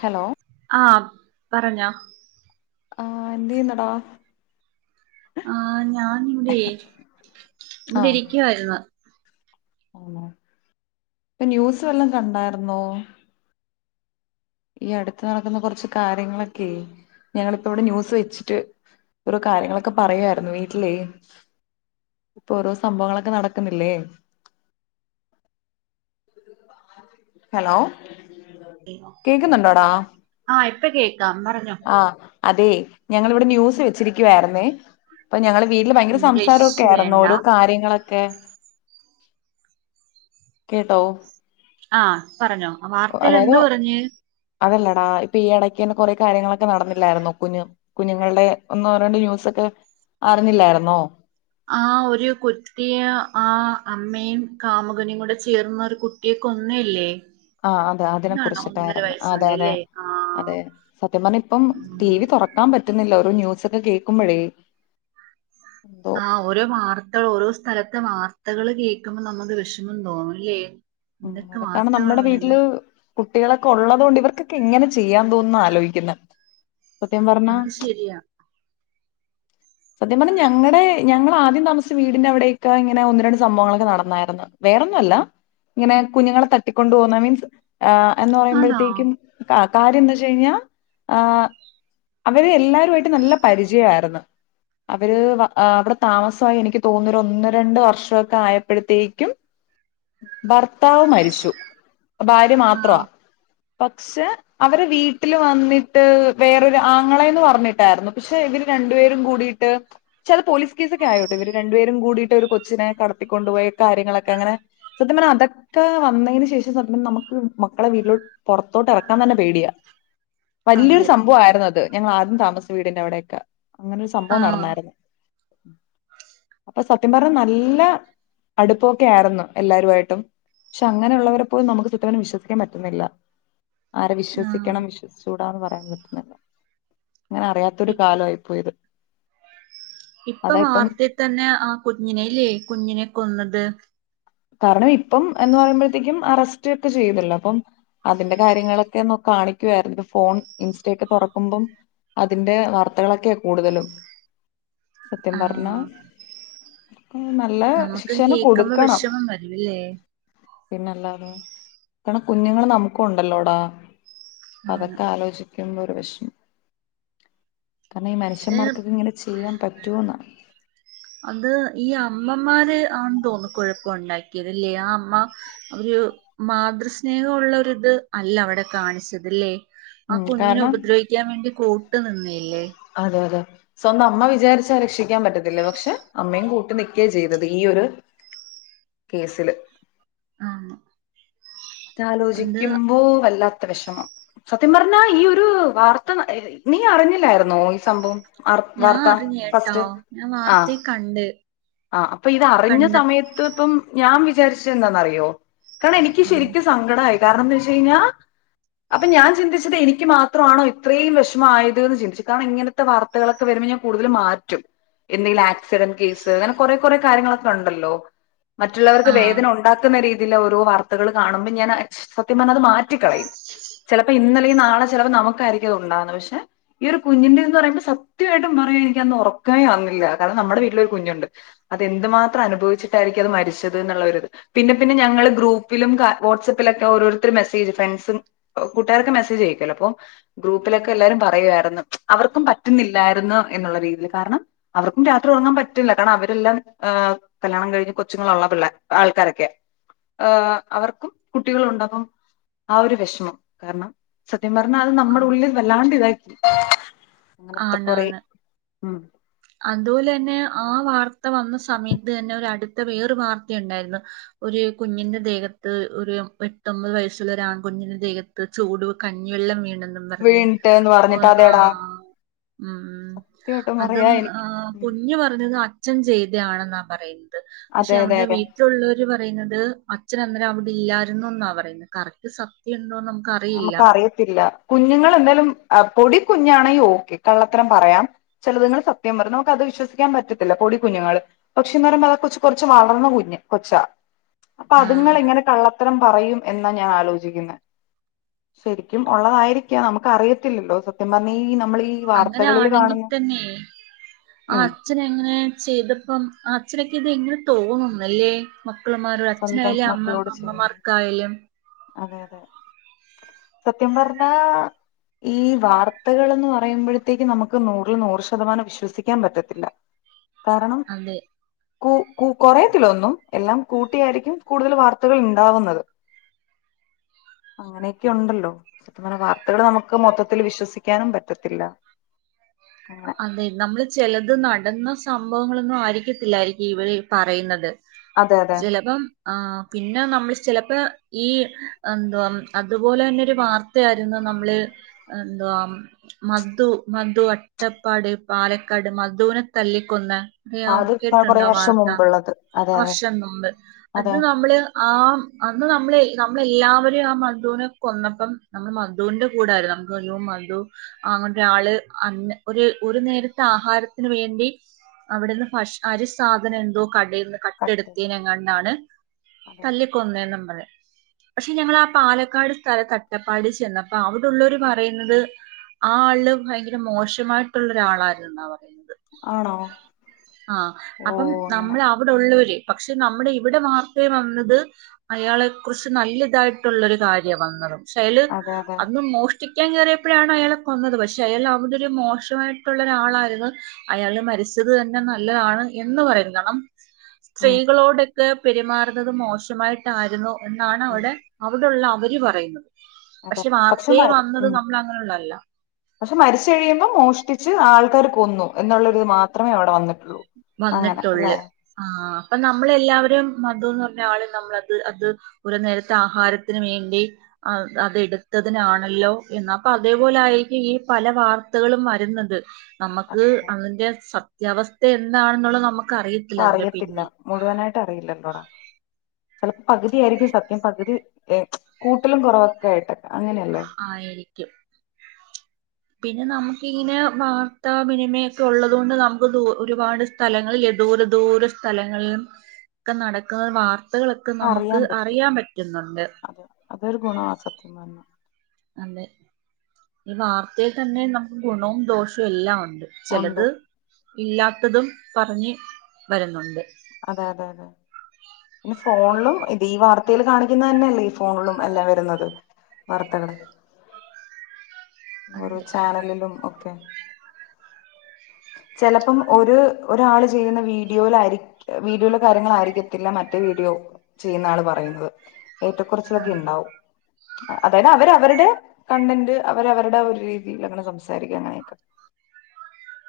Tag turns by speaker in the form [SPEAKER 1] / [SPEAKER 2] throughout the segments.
[SPEAKER 1] Hello
[SPEAKER 2] ആഹ് പറഞ്ഞോ
[SPEAKER 1] ആഹ് എന്തുചെയ്യുന്നെടാ
[SPEAKER 2] ആഹ് ഞാനിവിടെ ഇവിടെ ഇരിക്കു വായിരുന്നു
[SPEAKER 1] ഇപ്പൊന്യൂസുവല്ലോം കണ്ടായിരുന്നോ ഈയടുത്തുനടക്കുന്ന കുറച്ചുകാര്യങ്ങളൊക്കെ ഞങ്ങളിപ്പോയിവിടെ ന്യൂസ് വെച്ചിട്ട് ഓരോ കാര്യങ്ങളൊക്കെ പറയുവായിരുന്നു വീട്ടിലേ ഇപ്പോരോ സംഭവങ്ങളൊക്കെ നടക്കുന്നില്ലേ ഹലോ കേക്കുന്നുണ്ടോടാ
[SPEAKER 2] ആഹ് ഇപ്പം കേൾക്കാം പറഞ്ഞോ
[SPEAKER 1] ആഹ് അതെ ഞങ്ങളിവിടെ ന്യൂസ് വെച്ചിരിക്കുവായിരുന്നേ ഇപ്പൊ ഞങ്ങളു വീട്ടില് ഭയങ്കര
[SPEAKER 2] ഇംഗ്ലീഷ്
[SPEAKER 1] സംസാരൊക്കെയായിരുന്നു
[SPEAKER 2] വേണ്ട
[SPEAKER 1] ഓരോ കാര്യങ്ങള് കേ കേട്ടോ
[SPEAKER 2] ആഹ് പറഞ്ഞോ വാർത്തയിലെന്തു പറഞ്ഞ്
[SPEAKER 1] അതല്ലെടാ, ഇപ്പൊയീ ഇടയ്ക്കുതന്നെ കൊറെകാര്യങ്ങളൊക്കെ നടന്നില്ലായിരുന്നോ കുഞ്ഞു കുഞ്ഞുങ്ങളുടെ ഒന്നു രണ്ടു ന്യൂസൊക്കെ അറിഞ്ഞില്ലായിരുന്നോ
[SPEAKER 2] ആഹ്, ഒരു കുട്ടിയെ ആഹ് അമ്മയും കാമുകനും കൂടെചേർന്നൊരു കു ഈ കൊന്ന ഇല്ലേ
[SPEAKER 1] ആഹ്, അതെ അതിനെ കുറിച്ചിട്ടായിരുന്നു. അതെ അതെ
[SPEAKER 2] വയസ്സുള്ളല്ലേ ആഹ്
[SPEAKER 1] അതെ സത്യം പറഞ്ഞാലിപ്പം
[SPEAKER 2] ഉം
[SPEAKER 1] ടി. വി തുറ ക്കാൻ പറ്റുന്നില്ല ഓരോ ന്യൂസൊക്കെ കേൾക്കുമ്പോഴേ എന്തോ
[SPEAKER 2] ആഹ്, ഓരോ വാർത്തകളും ഓരോ സ്ഥലത്തെ വാർത്തകള് കേൾക്കുമ്പോൾ നമുക്ക് വിഷമം തോന്നുമല്ലേ
[SPEAKER 1] ഉം അതൊക്കെകാരണം നമ്മുടെ വീട്ടില് കുട്ടികളൊക്കെയുള്ളതുകൊണ്ടു ഇവർക്കൊക്കെ എങ്ങനെ ചെയ്യാൻ തോന്നുന്നെഎന്നാ ആലോചിക്കുന്നേ സത്യം പറഞ്ഞാ
[SPEAKER 2] അത് ശരിയാ
[SPEAKER 1] സത്യം പറഞ്ഞാൽ ഞങ്ങടെ ഞങ്ങളാദ്യം താമസിച്ചവീടിന്റെയവിടെയൊക്കെയിഇങ്ങനെ ഒന്നു രണ്ടുസംഭവങ്ങളൊക്കെ നടന്നായിരുന്നു വേറൊന്നുമല്ല, ഇങ്ങനെ കുഞ്ഞുങ്ങളെ തട്ടിക്കൊണ്ടു പോകുന്ന മീൻസ് ആഹ്‌, എന്നു
[SPEAKER 2] ആണോ
[SPEAKER 1] പറയുമ്പോഴത്തേക്കും ആഹ് കാര്യമെന്താ വെച്ചുകഴിഞ്ഞാൽ ആഹ്, അവരെല്ലാരുമായിട്ടും നല്ല പരിചയമായിരുന്നു അവര്, അവിടെ താമസമായിയെനിക്കുതോന്നുന്നു ഒരു ഒന്നു രണ്ടുവർഷമൊക്കെയായപ്പോഴത്തേക്കും ഭർത്താവുമരിച്ചു. ഭാര്യ മാത്രമാ
[SPEAKER 2] ആഹ്
[SPEAKER 1] പക്ഷേ അവര് വീട്ടിൽവന്നിട്ട് വേറൊരു ആങ്ങളേന്നുപറഞ്ഞിട്ടായിരുന്നു. പക്ഷെയിവരു രണ്ടുപേരും കൂടി ട്ട് ചില പോലീസ് കേസൊക്കെയായി കേട്ടോ, ഇവരു രണ്ടു പേരും കൂടിയിട്ടൊരു കൊച്ചിനെ കടത്തിക്കൊണ്ടുപോയ കാര്യങ്ങളൊക്കെയങ്ങനെ സത്യം പറഞ്ഞാലതൊക്കെ വന്നതിന് ശേഷം സത്യം നമുക്ക്മക്കളെ വീട്ടിലോട്ട് പുറത്തോട്ടിറക്കാൻ തന്നെ പേടിയാ വലിയൊരു
[SPEAKER 2] അതെ
[SPEAKER 1] സംഭവമായിരുന്നത്. ഞങ്ങളാദ്യം താമസിച്ചവീടിന്റെയവിടെയൊക്കെ അങ്ങനെയൊരു സംഭവം
[SPEAKER 2] ആഹ്
[SPEAKER 1] നടന്നായിരുന്നു. അപ്പൊസത്യം പറഞ്ഞാ നല്ല അടുപ്പമൊക്കെയായിരുന്നു. എല്ലാരുമായിട്ടും പക്ഷെ അങ്ങനെയുള്ളവരെ പോലും നമുക്കു ചുറ്റുവാനും വിശ്വസിക്കാൻ പറ്റുന്നില്ല ആരെ
[SPEAKER 2] ആഹ്
[SPEAKER 1] വിശ്വസിക്കണം വിശ്വസിച്ചുകൂടാന്നുപറയാൻ പറ്റുന്നില്ല അങ്ങനെ അറിയാത്തൊരു കാലമായിപ്പോയിത്
[SPEAKER 2] ഇപ്പൊ വാർത്തേ തന്നെ ആഹ് കുഞ്ഞിനെയില്ലേ കുഞ്ഞിനെ കൊന്നത്
[SPEAKER 1] കാരണം ഇപ്പം എന്ന് പറയുമ്പോഴത്തേക്കും അറസ്റ്റ് ഒക്കെ ചെയ്തല്ലോ അപ്പം അതിന്റെ കാര്യങ്ങളൊക്കെ ഒന്ന് കാണിക്കുവായിരുന്നു ഫോൺ ഇൻസ്റ്റയൊക്കെ തൊറക്കുമ്പം അതിന്റെ വാർത്തകളൊക്കെയ കൂടുതലും സത്യം പറഞ്ഞ
[SPEAKER 2] ആഹ്
[SPEAKER 1] നല്ല ശിക്ഷ തന്നെ കൊടുക്കണം
[SPEAKER 2] ഇല്ലേ
[SPEAKER 1] പിന്നെ അല്ലാതെ കാരണം കുഞ്ഞുങ്ങള് നമുക്കു ഒണ്ടല്ലോടാ
[SPEAKER 2] ആണ്
[SPEAKER 1] അതൊക്കെ ആലോചി ക്കുമ്പോ ഒരു വെഷമം കാരണം ഈ
[SPEAKER 2] പക്ഷെ
[SPEAKER 1] മനുഷ്യന്മാർക്കൊക്കെ ഇങ്ങനെ ചെയ്യാൻ പറ്റുമോന്നാ
[SPEAKER 2] അത് ഈ അമ്മമാര് ആണ് തോന്നുന്നു കുഴപ്പം ഒണ്ടാക്കിയത് അല്ലേ ആ അമ്മ ഒരു മാതൃസ്നേഹം ഉള്ള ഒരിത് അല്ല അവിടെ കാണിച്ചത് ഇല്ലേ ആഹ്
[SPEAKER 1] ഉം
[SPEAKER 2] കുഞ്ഞിനെ
[SPEAKER 1] കാരണം
[SPEAKER 2] ഉപദ്രവിക്കാൻ വേണ്ടി കൂട്ട് നിന്നില്ലേ
[SPEAKER 1] അതെ അതെ സ്വന്തം അമ്മ വിചാരിച്ചാൽ രക്ഷിക്കാൻ പറ്റത്തില്ലേ പക്ഷെ അമ്മയും കൂട്ട് നിക്കുക ചെയ്തത് ഈ ഒരു കേസില്
[SPEAKER 2] ആഹ് അത്
[SPEAKER 1] ആലോചിക്കുമ്പോ വല്ലാത്ത വെഷമം സത്യം പറഞ്ഞ ഈ ഒരു വാർത്ത നീ അറിഞ്ഞില്ലായിരുന്നോ ഈ സംഭവം
[SPEAKER 2] ഞാൻ
[SPEAKER 1] വാർത്ത
[SPEAKER 2] അറിഞ്ഞ് കേട്ടോ
[SPEAKER 1] ഫസ്റ്റ്
[SPEAKER 2] ഞാൻ
[SPEAKER 1] ആഹ്
[SPEAKER 2] വാർത്തേ കണ്ട്
[SPEAKER 1] ആഹ് അപ്പൊ ഇത് അറിഞ്ഞ
[SPEAKER 2] കണ്ട
[SPEAKER 1] സമയത്ത് ഇപ്പം ഞാൻ വിചാരിച്ച എന്താന്ന് അറിയോ കാരണം എനിക്ക്
[SPEAKER 2] ഉം
[SPEAKER 1] ശെരി ക്ക് സങ്കടായി കാരണം എന്ത്‌ വെച്ച് കഴിഞ്ഞാ അപ്പൊ ഞാൻ ചിന്തിച്ചത് എനിക്ക് മാത്രമാണോ ഇത്രേയും വെഷമായത് എന്ന് ചിന്തിച്ചു കാരണം ഇങ്ങനെ ത്തെ വാർത്തകളൊക്കെ വരുമ്പോ ഞാൻ കൂടുതല് മാറ്റും എന്തെങ്കിലും ആക്സിഡന്റ് കേസ് അങ്ങനെ കൊറേ കൊറെ കാര്യങ്ങളൊക്കെണ്ടല്ലോ മറ്റുള്ളവർക്ക്
[SPEAKER 2] ആഹ്
[SPEAKER 1] വേദന ഉണ്ടാക്കുന്ന രീതിയില് ഓരോ വാർത്തകള് കാണുമ്പോ ഞാന് അത് സത്യം പറഞ്ഞാ അത് മാറ്റിക്കളയും ചെലപ്പോ ഇന്നല്ലെങ്കിൽ നാളെ ചെലപ്പൊ നമുക്കായിരിക്കും അത് ഉണ്ടാവുന്നേ പക്ഷെ ഈ ഒരു കുഞ്ഞിന്റേന്ന് പറയുമ്പോ സത്യായിട്ടും പറയാ എനിക്കന്ന് ഒറക്കേ വന്നില്ല കാരണം നമ്മുടെ വീട്ടില് ഒരു കുഞ്ഞുണ്ട് അതെന്തു മാത്രം അനുഭവിച്ചിട്ടായിരിക്കും അത് മരിച്ചത് എന്ന്ള്ളോര്ത് പിന്നെ പിന്നെ ഞങ്ങള് ഗ്രൂ പ്പിലും വാട്സപ്പിലക്കെ ഓരോര്ത്തര് മെസേജ് ഫ്രണ്ട്സും കൂട്ടുരൊക്കെ മെസ്സേജ് അയക്കല്ലോ അപ്പൊ ഗ്രൂപ്പിലൊക്കെ എല്ലാരും പറയുവായിരുന്നു അവർക്കും പറ്റുന്നില്ലായിരുന്നു എന്നുള്ള രീതീല് കാരണം അവർക്കും രാത്രി ഒറങ്ങാൻ പറ്റില്ല കാരണം അവരെല്ലാം ആഹ് കല്ല്യാണം കഴിഞ്ഞ് കൊച്ചുങ്ങളൊള്ള പിള്ള ആൾക്കാരൊക്കെ ഏ അവർക്കും കുട്ടികളൊണ്ടെന്നും ആ ഒരു വെഷമം കാരണം സത്യം പറഞ്ഞാൽ അത് നമ്മടെ
[SPEAKER 2] ആഹ്
[SPEAKER 1] ഉള്ളിൽ വല്ലാണ്ട് ഇതായി അങ്ങനത്തെ കൊറെ
[SPEAKER 2] ആണാണ്
[SPEAKER 1] ഉം
[SPEAKER 2] അതുപോലെ തന്നെ ആ വാർത്ത വന്ന സമയത്ത് തന്നെ ഒരു അടുത്ത വേറെ വാർത്തയുണ്ടായിരുന്നു ഒരു കുഞ്ഞിന്റെ ദേഹത്ത് ഒരു എട്ടൊമ്പത് വയസ്സുള്ള ഒരാൺ കുഞ്ഞിന്റെ ദേഹ ത്ത് ചൂടു കഞ്ഞിവെള്ളം വീണെന്നും പറഞ്ഞ്
[SPEAKER 1] വീണിട്ട് എന്ന്
[SPEAKER 2] ഒ
[SPEAKER 1] പറഞ്ഞിട്ട് അതേടാ
[SPEAKER 2] ആഹ് ഉം
[SPEAKER 1] സത്യമായിട്ടും
[SPEAKER 2] അതും
[SPEAKER 1] പറയാ എനിക്ക്
[SPEAKER 2] ആഹ് കുൻ കുഞ്ഞ് പറഞ്ഞത് അച്ഛൻ ചെയ്തയാണെന്നാ പറയുന്നത് പക്ഷെ
[SPEAKER 1] അതെ അതെ
[SPEAKER 2] അവന്റെ
[SPEAKER 1] അതെ
[SPEAKER 2] വീ ട്ടില്ള്ളോര് പറയുന്നത് അച്ഛൻ അന്നേരം അവിടെ ഇല്ലായിരുന്നുന്നാ പറയുന്നത് കറക്റ്റ് സത്യ ഉണ്ടോ നമു
[SPEAKER 1] നമുക്കറിയത്തില്ല കുഞ്ഞുങ്ങള് എന്തായാലും പൊടി കുഞ്ഞാണെ ഓക്കെ കള്ളത്തരം പറയാം ചെലത്ങ്ങള് സത്യം പറയും നമുക്ക് അത് വിശ്വസിക്കാൻ പറ്റത്തില്ല പൊടി കുഞ്ഞുങ്ങള് പക്ഷേ എന്ന് പറയുമ്പോ അത് കൊച്ച് കൊറച്ച് വളർന്ന കുഞ്ഞ് കൊച്ചാ അപ്പൊ
[SPEAKER 2] ആ
[SPEAKER 1] അത്ങ്ങള് എങ്ങനെ കള്ളത്തരം പറയും എന്നാ ഞാൻ ആലോചിക്കുന്നെ ശെരിക്കും ഉള്ളതായിരിക്കാം നമുക്ക് അറിയത്തില്ലല്ലോ സത്യം പറഞ്ഞാ ഈ നമ്മളീ
[SPEAKER 2] അങ്ങനെ ആണെങ്കി തന്നെ ആഹ്
[SPEAKER 1] ഉം
[SPEAKER 2] അച്ഛന് അങ്ങനെ ചെയ്തപ്പം ആ അച്ഛനൊക്കെ ഇത് എങ്ങനെ തോന്നുന്നല്ലേ മക്കളമാരും
[SPEAKER 1] സ്വന്തം
[SPEAKER 2] അച്ഛനായാലും അമ്മ
[SPEAKER 1] മക്കളോട് ചെയ്യാൻ
[SPEAKER 2] അമ്മമാർക്കായാലും
[SPEAKER 1] അതെ അതെ സത്യം പറഞ്ഞാ ഈ വാർത്തകളെന്ന് പറയുമ്പോഴത്തേക്ക് നമുക്ക് നൂറിൽ നൂറ് ശതമാനം വിശ്വസിക്കാൻ പറ്റത്തില്ല. കാരണം
[SPEAKER 2] അതെ
[SPEAKER 1] കൂ കു കൊറയത്തിലൊന്നും എല്ലാം കൂട്ടിയായിരിക്കും കൂടുതല് വാർത്തകൾ ഇണ്ടാവുന്നത് അങ്ങനെയൊക്കെ ഉണ്ടല്ലോ സത്യം പറഞ്ഞാ വാർത്തകള് നമുക്ക് മൊത്തത്തിൽ വിശ്വസിക്കാനും പറ്റത്തില്ല അങ്ങനെ
[SPEAKER 2] അതെ നമ്മള് ചെലത് നടന്ന സംഭവങ്ങളൊന്നും ആയിരിക്കത്തില്ലായിരിക്കും ഇവര് ഈ പറയുന്നത്
[SPEAKER 1] അതെ അതെ
[SPEAKER 2] ചെലപ്പം ആഹ് പിന്നെ നമ്മള് ചെലപ്പേ ഈ എന്തുവാ അതുപോലെ തന്നെ ഒരു വാർത്തയാരുന്നു നമ്മള് എന്തുവാ മധു മധു അട്ടപ്പാട് പാലക്കാട് മധുവിനെ തല്ലിക്കൊന്ന അറിയാവോ
[SPEAKER 1] അത് കൊറേ
[SPEAKER 2] കേട്ടിട്ടോണ്ടോ ആഹ്
[SPEAKER 1] വർഷം
[SPEAKER 2] വാർത്ത
[SPEAKER 1] മുമ്പുള്ളത് അതെ അതെ
[SPEAKER 2] വർഷം മുമ്പ് അത്
[SPEAKER 1] അതെ
[SPEAKER 2] നമ്മള് ആം അന്ന് നമ്മള് നമ്മളെല്ലാവരും ആ മധുവിനെ കൊന്നപ്പം നമ്മള് മധുന്റെ കൂടായിരുന്നു [unintelligible] മധു അങ്ങനത്തെ ആള് അന്ന് ഒരു ഒരു നേരത്തെ ആഹാരത്തിന് വേണ്ടി അവിടുന്ന് ഭക്ഷ അരി സാധനം എന്തോ കടേന്ന്
[SPEAKER 1] കട്ട് ചെയ്തു.
[SPEAKER 2] കട്ടെടുത്തിനെങ്ങാണ്ടാണ്
[SPEAKER 1] അതെ
[SPEAKER 2] തല്ലിക്കൊന്നെന്നും പറയാം പഷേ ഞങ്ങളാ പാലക്കാട് സ്ഥലത്ത് അട്ടപ്പാടി ചെന്നപ്പോ അവിടുള്ളോര് പറയുന്നത് ആ ആള് ഭയങ്കര മോശമായിട്ടുള്ള ഒരാളായിരുന്നെന്നാ പറയുന്നെ
[SPEAKER 1] ആണോ
[SPEAKER 2] ആഹ്
[SPEAKER 1] ഓ
[SPEAKER 2] അപ്പം
[SPEAKER 1] അങ്ങനെ
[SPEAKER 2] നമ്മള് അവടൊള്ളോര് പക്ഷേ നമ്മടെ ഇവടെ വാർത്തേ വന്നത് അയാളെ കുറിച്ച് നല്ലിതായിട്ടുള്ളൊരു കാര്യാ വന്നതും ഷേയാള്
[SPEAKER 1] അതെ അതെ
[SPEAKER 2] അന്ന് മോഷ്ടിക്കാൻ കേറിയപ്പഴാണ് അയാളെ കൊന്നത് പഷേ അയാൾ അവ മോശവായിട്ടൊള്ളൊരു ആളാരുന്നു അയാള് മരിച്ചത് തന്നെ നല്ലതാണ് എന്ന് പറയുന്നത് കണം
[SPEAKER 1] ഉം
[SPEAKER 2] സ്ത്രീകളോടൊക്കെ പെരുമാറുന്നത് മോശമായിട്ടായിരുന്നു എന്നാണ്
[SPEAKER 1] ഉം
[SPEAKER 2] അവടെ അവടുള്ള അവര് പറയുന്നത്
[SPEAKER 1] അതെ
[SPEAKER 2] പഷേ
[SPEAKER 1] പക്ഷെ
[SPEAKER 2] വാർത്തെ വന്നത് നമ്മൾ അങ്ങനെയുള്ളല്ല
[SPEAKER 1] പഷേ മരിച്ച്കഴിയുമ്പോ മോഷ്ടിച്ച് ആൾക്കാര് കൊന്നു എന്നുള്ളൊരു ഇത് മാത്രമേ അവിടെ വന്നിട്ടുള്ളൂ അങ്ങനെ അല്ലെ
[SPEAKER 2] വന്നിട്ടൊള്ള് ആഹ് അപ്പോ നമ്മളെല്ലാവരും മധുന്ന് പറഞ്ഞ ആളെ നമ്മളത് അത് ഒരു നേരത്ത ആഹാരത്തിന് വേണ്ടി ആഹ് അതെടുത്തതിനാണല്ലോ എന്നാ അപ്പോ അതേപോലാരിക്കും ഈ പല വാർ ത്തകളും വരുന്നത് നമക്ക്
[SPEAKER 1] അതെ അതെ
[SPEAKER 2] അതിന്റെ സത്യാവസ്ഥ എന്താണെന്നുള്ളത് നമുക്കറിയ
[SPEAKER 1] ആറിയത്തില്ല മുഴുവനായിട്ട് അറിയില്ലല്ലോടാ ചെലപ്പോ പകുതിയാരിക്കും സത്യം പകുതി ഏഹ് കൂട്ടലും കൊറവൊക്കെ ആയിട്ട്
[SPEAKER 2] ആയിരിക്കും പിന്നെ നമുക്ക് ഇങ്ങനെ വാർത്താവിനിമയൊക്കെ ഒള്ളതുകൊണ്ട് നമുക്ക് ഒരുപാട് സ്ഥലങ്ങളിൽ ദൂര ദൂര സ്ഥലങ്ങളിലും ഒക്കെ നടക്കുന്ന വാർ ത്തകളൊക്കെ നമുക്ക് അറിയാൻ പറ്റുന്നോണ്ട്
[SPEAKER 1] അത് അതൊരു ഗുണവാ സത്യം പറഞ്ഞാ
[SPEAKER 2] അതെ ഈ വാർത്തയിൽ തന്നെ നമുക്ക് ഗുണവും ദോഷവും എല്ലാം ഒണ്ട്
[SPEAKER 1] ഉണ്ട്
[SPEAKER 2] ചെലത് ഇല്ലാത്തതും പറഞ്ഞ് വരുന്നോണ്ട്
[SPEAKER 1] അതെ അതെ അതെ പിന്നെ ഫോണിലും ഇത് ഈ വാർത്തേല് കാണിക്കുന്നത് തന്നെയല്ലേ ഈ ഫോണിലും എല്ലാം വരുന്നത് വാർത്തകള് ഓരോ
[SPEAKER 2] അതെ
[SPEAKER 1] ചാനലിലും ഒക്കെ ചെലപ്പം ഒരു ഒരാള് ചെയ്യുന്ന വീഡിയോയിലായിരി വീഡിയോലേ കാര്യങ്ങൾ വീഡിയോലുള്ള കാര്യങ്ങൾ ആയിരിക്കത്തില്ല മറ്റേ വീഡിയോ ചെയ്യുന്ന ആള് പറയുന്നത് ഏറ്റക്കൊറച്ചിലോക്കെ
[SPEAKER 2] അതെ
[SPEAKER 1] ഇണ്ടാവും അതായത് അവര് അവരുടെ കണ്ടന്റ് അവരവരുടെ ഒരു രീതിയില് അങ്ങനെ സംസാരിക്കും അങ്ങനെയൊക്കെ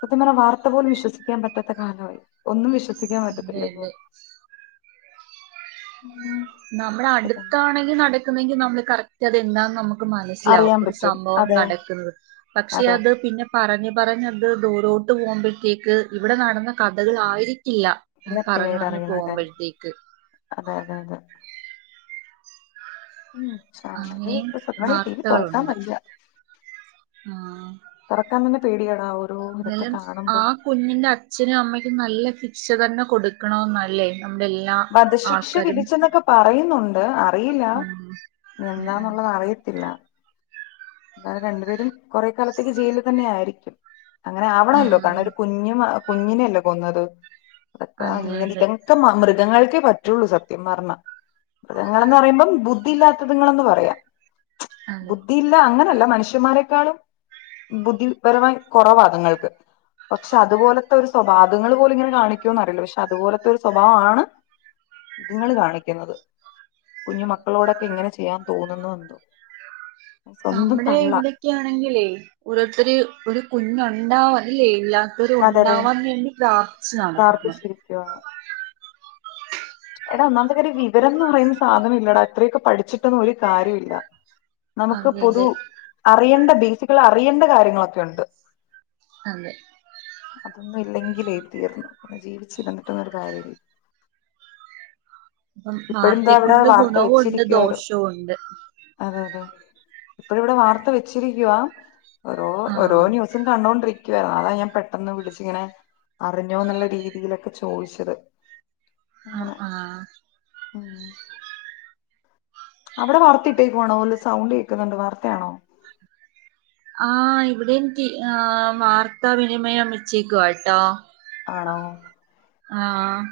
[SPEAKER 1] സത്യം പറഞ്ഞാ വാർത്ത പോലും വിശ്വസിക്കാൻ പറ്റാത്ത കാലവായി ഒന്നും വിശ്വ- സിക്കാൻ
[SPEAKER 2] അതെ
[SPEAKER 1] പറ്റത്തില്ലിപ്പോ
[SPEAKER 2] അതെ
[SPEAKER 1] ഉം
[SPEAKER 2] നമ്മള അടുത്താണെങ്കിൽ നടക്കുന്നെങ്കിൽ നമ്മള് കറക്റ്റ് അത് എന്താന്ന് ന മനസിലാവും
[SPEAKER 1] അറിയാൻ
[SPEAKER 2] ഒരു
[SPEAKER 1] പറ്റും
[SPEAKER 2] സംഭവം
[SPEAKER 1] അതെ
[SPEAKER 2] നടക്കുന്നത് പക്ഷെ
[SPEAKER 1] അതെ
[SPEAKER 2] അത് പിന്നെ പറഞ്ഞഞ് പറഞ്ഞത് ദൂരോട്ട് പോകുമ്പോഴത്തേക്ക് ഇവിടെ നടന്ന കഥകൾ ആയിരിക്കില്ല ഉം
[SPEAKER 1] ഇല്ല
[SPEAKER 2] പറഞ്ഞ്
[SPEAKER 1] പിന്നീട്
[SPEAKER 2] പറഞ്ഞ്
[SPEAKER 1] അറിയുന്നത്
[SPEAKER 2] പോകുമ്പോഴത്തേക്ക്
[SPEAKER 1] അതെ അതെ അതെ ഉം ചാനല്
[SPEAKER 2] അങ്ങനെയും
[SPEAKER 1] ഇപ്പ സത്യത്തി ടി വി തുറക്കാൻ
[SPEAKER 2] വാർത്തകളുണ്ട്
[SPEAKER 1] വയ്യ
[SPEAKER 2] ആഹ്
[SPEAKER 1] തൊറക്കാൻ തന്നെ പേടിയാണാവോ
[SPEAKER 2] എന്നാലും ആ കുഞ്ഞിന്റെ അച്ഛനും അമ്മയ്ക്കും നല്ല ശിക്ഷ തന്നെ കൊടുക്കണംന്നല്ലേ നമ്മുടെ എല്ലാ
[SPEAKER 1] വധശിക്ഷ
[SPEAKER 2] ആൾക്കാരും
[SPEAKER 1] വിധിച്ചെന്നൊക്കെ പറയുന്നുണ്ട് അറിയില്ല
[SPEAKER 2] ഉം ഉം ഉം
[SPEAKER 1] എന്താന്നുള്ളത് അറിയത്തില്ല എന്താലും രണ്ടുപേരും കുറെ കാലത്തേക്ക് ജയിലിൽ തന്നെ ആയിരിക്കും അങ്ങനെ ആവണല്ലോ കാരണം
[SPEAKER 2] ആഹ്
[SPEAKER 1] ഒരു കുഞ്ഞും കുഞ്ഞിനെയല്ലോ കൊന്നത് അതൊക്കെ
[SPEAKER 2] അതെ
[SPEAKER 1] ഇങ്ങനെ
[SPEAKER 2] അതെ
[SPEAKER 1] ഇത ഒക്കെ മൃഗങ്ങൾക്കേ പറ്റുള്ളൂ സത്യം പറഞ്ഞാൽ മൃഗങ്ങളൾന്ന് പറയുമ്പം ബുദ്ധിയില്ലാത്തതുങ്ങളന്ന് പറയാം
[SPEAKER 2] അതെ
[SPEAKER 1] ബുദ്ധിയി അല്ല അങ്ങനെയല്ല മനുഷ്യന്മാരെക്കാളും ബുദ്ധിപരമായി കൊറവാ അതുങ്ങൾക്ക് പക്ഷെ അതുപോലത്തെ ഒരു സ്വഭാവങ്ങൾ പോലും ഇങ്ങനെ കാണിക്കോന്ന അറിയില്ല പക്ഷെ അതുപോലത്തെ ഒരു സ്വഭാവാണ് ഇതുങ്ങൾ കാണിക്കുന്നത് കുഞ്ഞു മക്കളോടൊക്കെ ഇങ്ങനെ ചെയ്യാൻ തോന്നുന്നു എന്തോ സ്വന്തം
[SPEAKER 2] നമ്മുടെ
[SPEAKER 1] തള്ള
[SPEAKER 2] ഇവിടൊക്കാണെങ്കിലേ ഓരോരുത്തർ ഒരു കുഞ്ഞുണ്ടാവല്ലല്ലേ ഇല്ല ഇരു
[SPEAKER 1] അതെ അതെ
[SPEAKER 2] ഉണ്ടാവാൻ വേണ്ടി പ്രാർത്ഥിച്ചതാണ്
[SPEAKER 1] ഗാ എടാ ഒന്നാമത്തെ കാര്യം വിവരം എന്ന് പറയുന്ന സാധനം ഇല്ലാടാ ഇത്രയൊക്കെ പഠിച്ചിട്ടന്നും ഒരു കാര്യല്ല ഇില്ല നമുക്ക്
[SPEAKER 2] അതെ
[SPEAKER 1] പൊതു
[SPEAKER 2] അതെ
[SPEAKER 1] അറിയേണ്ട ബേസിക്കൽ അറിയേണ്ട കാര്യങ്ങളൊക്കെ ഉണ്ട്
[SPEAKER 2] അതെ
[SPEAKER 1] അതൊന്നുംല്ലെങ്കിലേ തീർന്നു പിന്നെ ജീവിച്ചിരന്നിട്ടുന്നൊ ഒരു കാര്യല്ല
[SPEAKER 2] അപ്പം
[SPEAKER 1] ഇപ്പോഴും ഇതാ
[SPEAKER 2] വാർത്തയെ
[SPEAKER 1] ഇവിടെ
[SPEAKER 2] കൊണ്ട്
[SPEAKER 1] വാർത്ത
[SPEAKER 2] ഗുണവും ഉണ്ട്
[SPEAKER 1] വെച്ചിരിക്കുവാര്
[SPEAKER 2] ദോഷവും ഉണ്ട്
[SPEAKER 1] അതെ അതെ ഇപ്പഴും ഇവിടെ വാർത്ത വെച്ചിരിക്കവാ ഓരോ ഓരോ
[SPEAKER 2] ആഹ്
[SPEAKER 1] ന്യു സ് കണ്ടൊണ്ടിരിക്കുവായിരുന്നു അതാ ഞാൻ പെട്ടെന്ന് വിളിച്ച്ങ്ങനെ അറിഞ്ഞോ എന്നുള്ള രീതിയിലൊക്കെ ചോദിച്ചത്
[SPEAKER 2] ആഹ്
[SPEAKER 1] അങ്ങനെ
[SPEAKER 2] ആഹ്
[SPEAKER 1] ഉം അവിടെ വാർത്ത ഇട്ടേക്ക് വാണോ സൗണ്ട് കേൾക്കുന്നുണ്ട് വാർത്തയാണോ
[SPEAKER 2] ആഹ് ഇവിടെ ടീ ആഹ് വാർത്താവിനിമയം വെച്ചേക്കുവട്ടോ
[SPEAKER 1] ആണോ
[SPEAKER 2] ആഹ്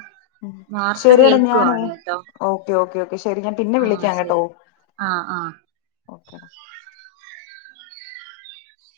[SPEAKER 1] ഉം
[SPEAKER 2] വാർത്ത
[SPEAKER 1] ശരിയെടാ ഞാനേ
[SPEAKER 2] കേൾക്കുവാണുട്ടോ
[SPEAKER 1] ഓക്കെ ഓക്കേ ഓക്കെ ശരി ഞാൻ പിന്നെ വിളിക്കാം കേട്ടോ
[SPEAKER 2] ആഹ് ആഹ്
[SPEAKER 1] ഓക്കെ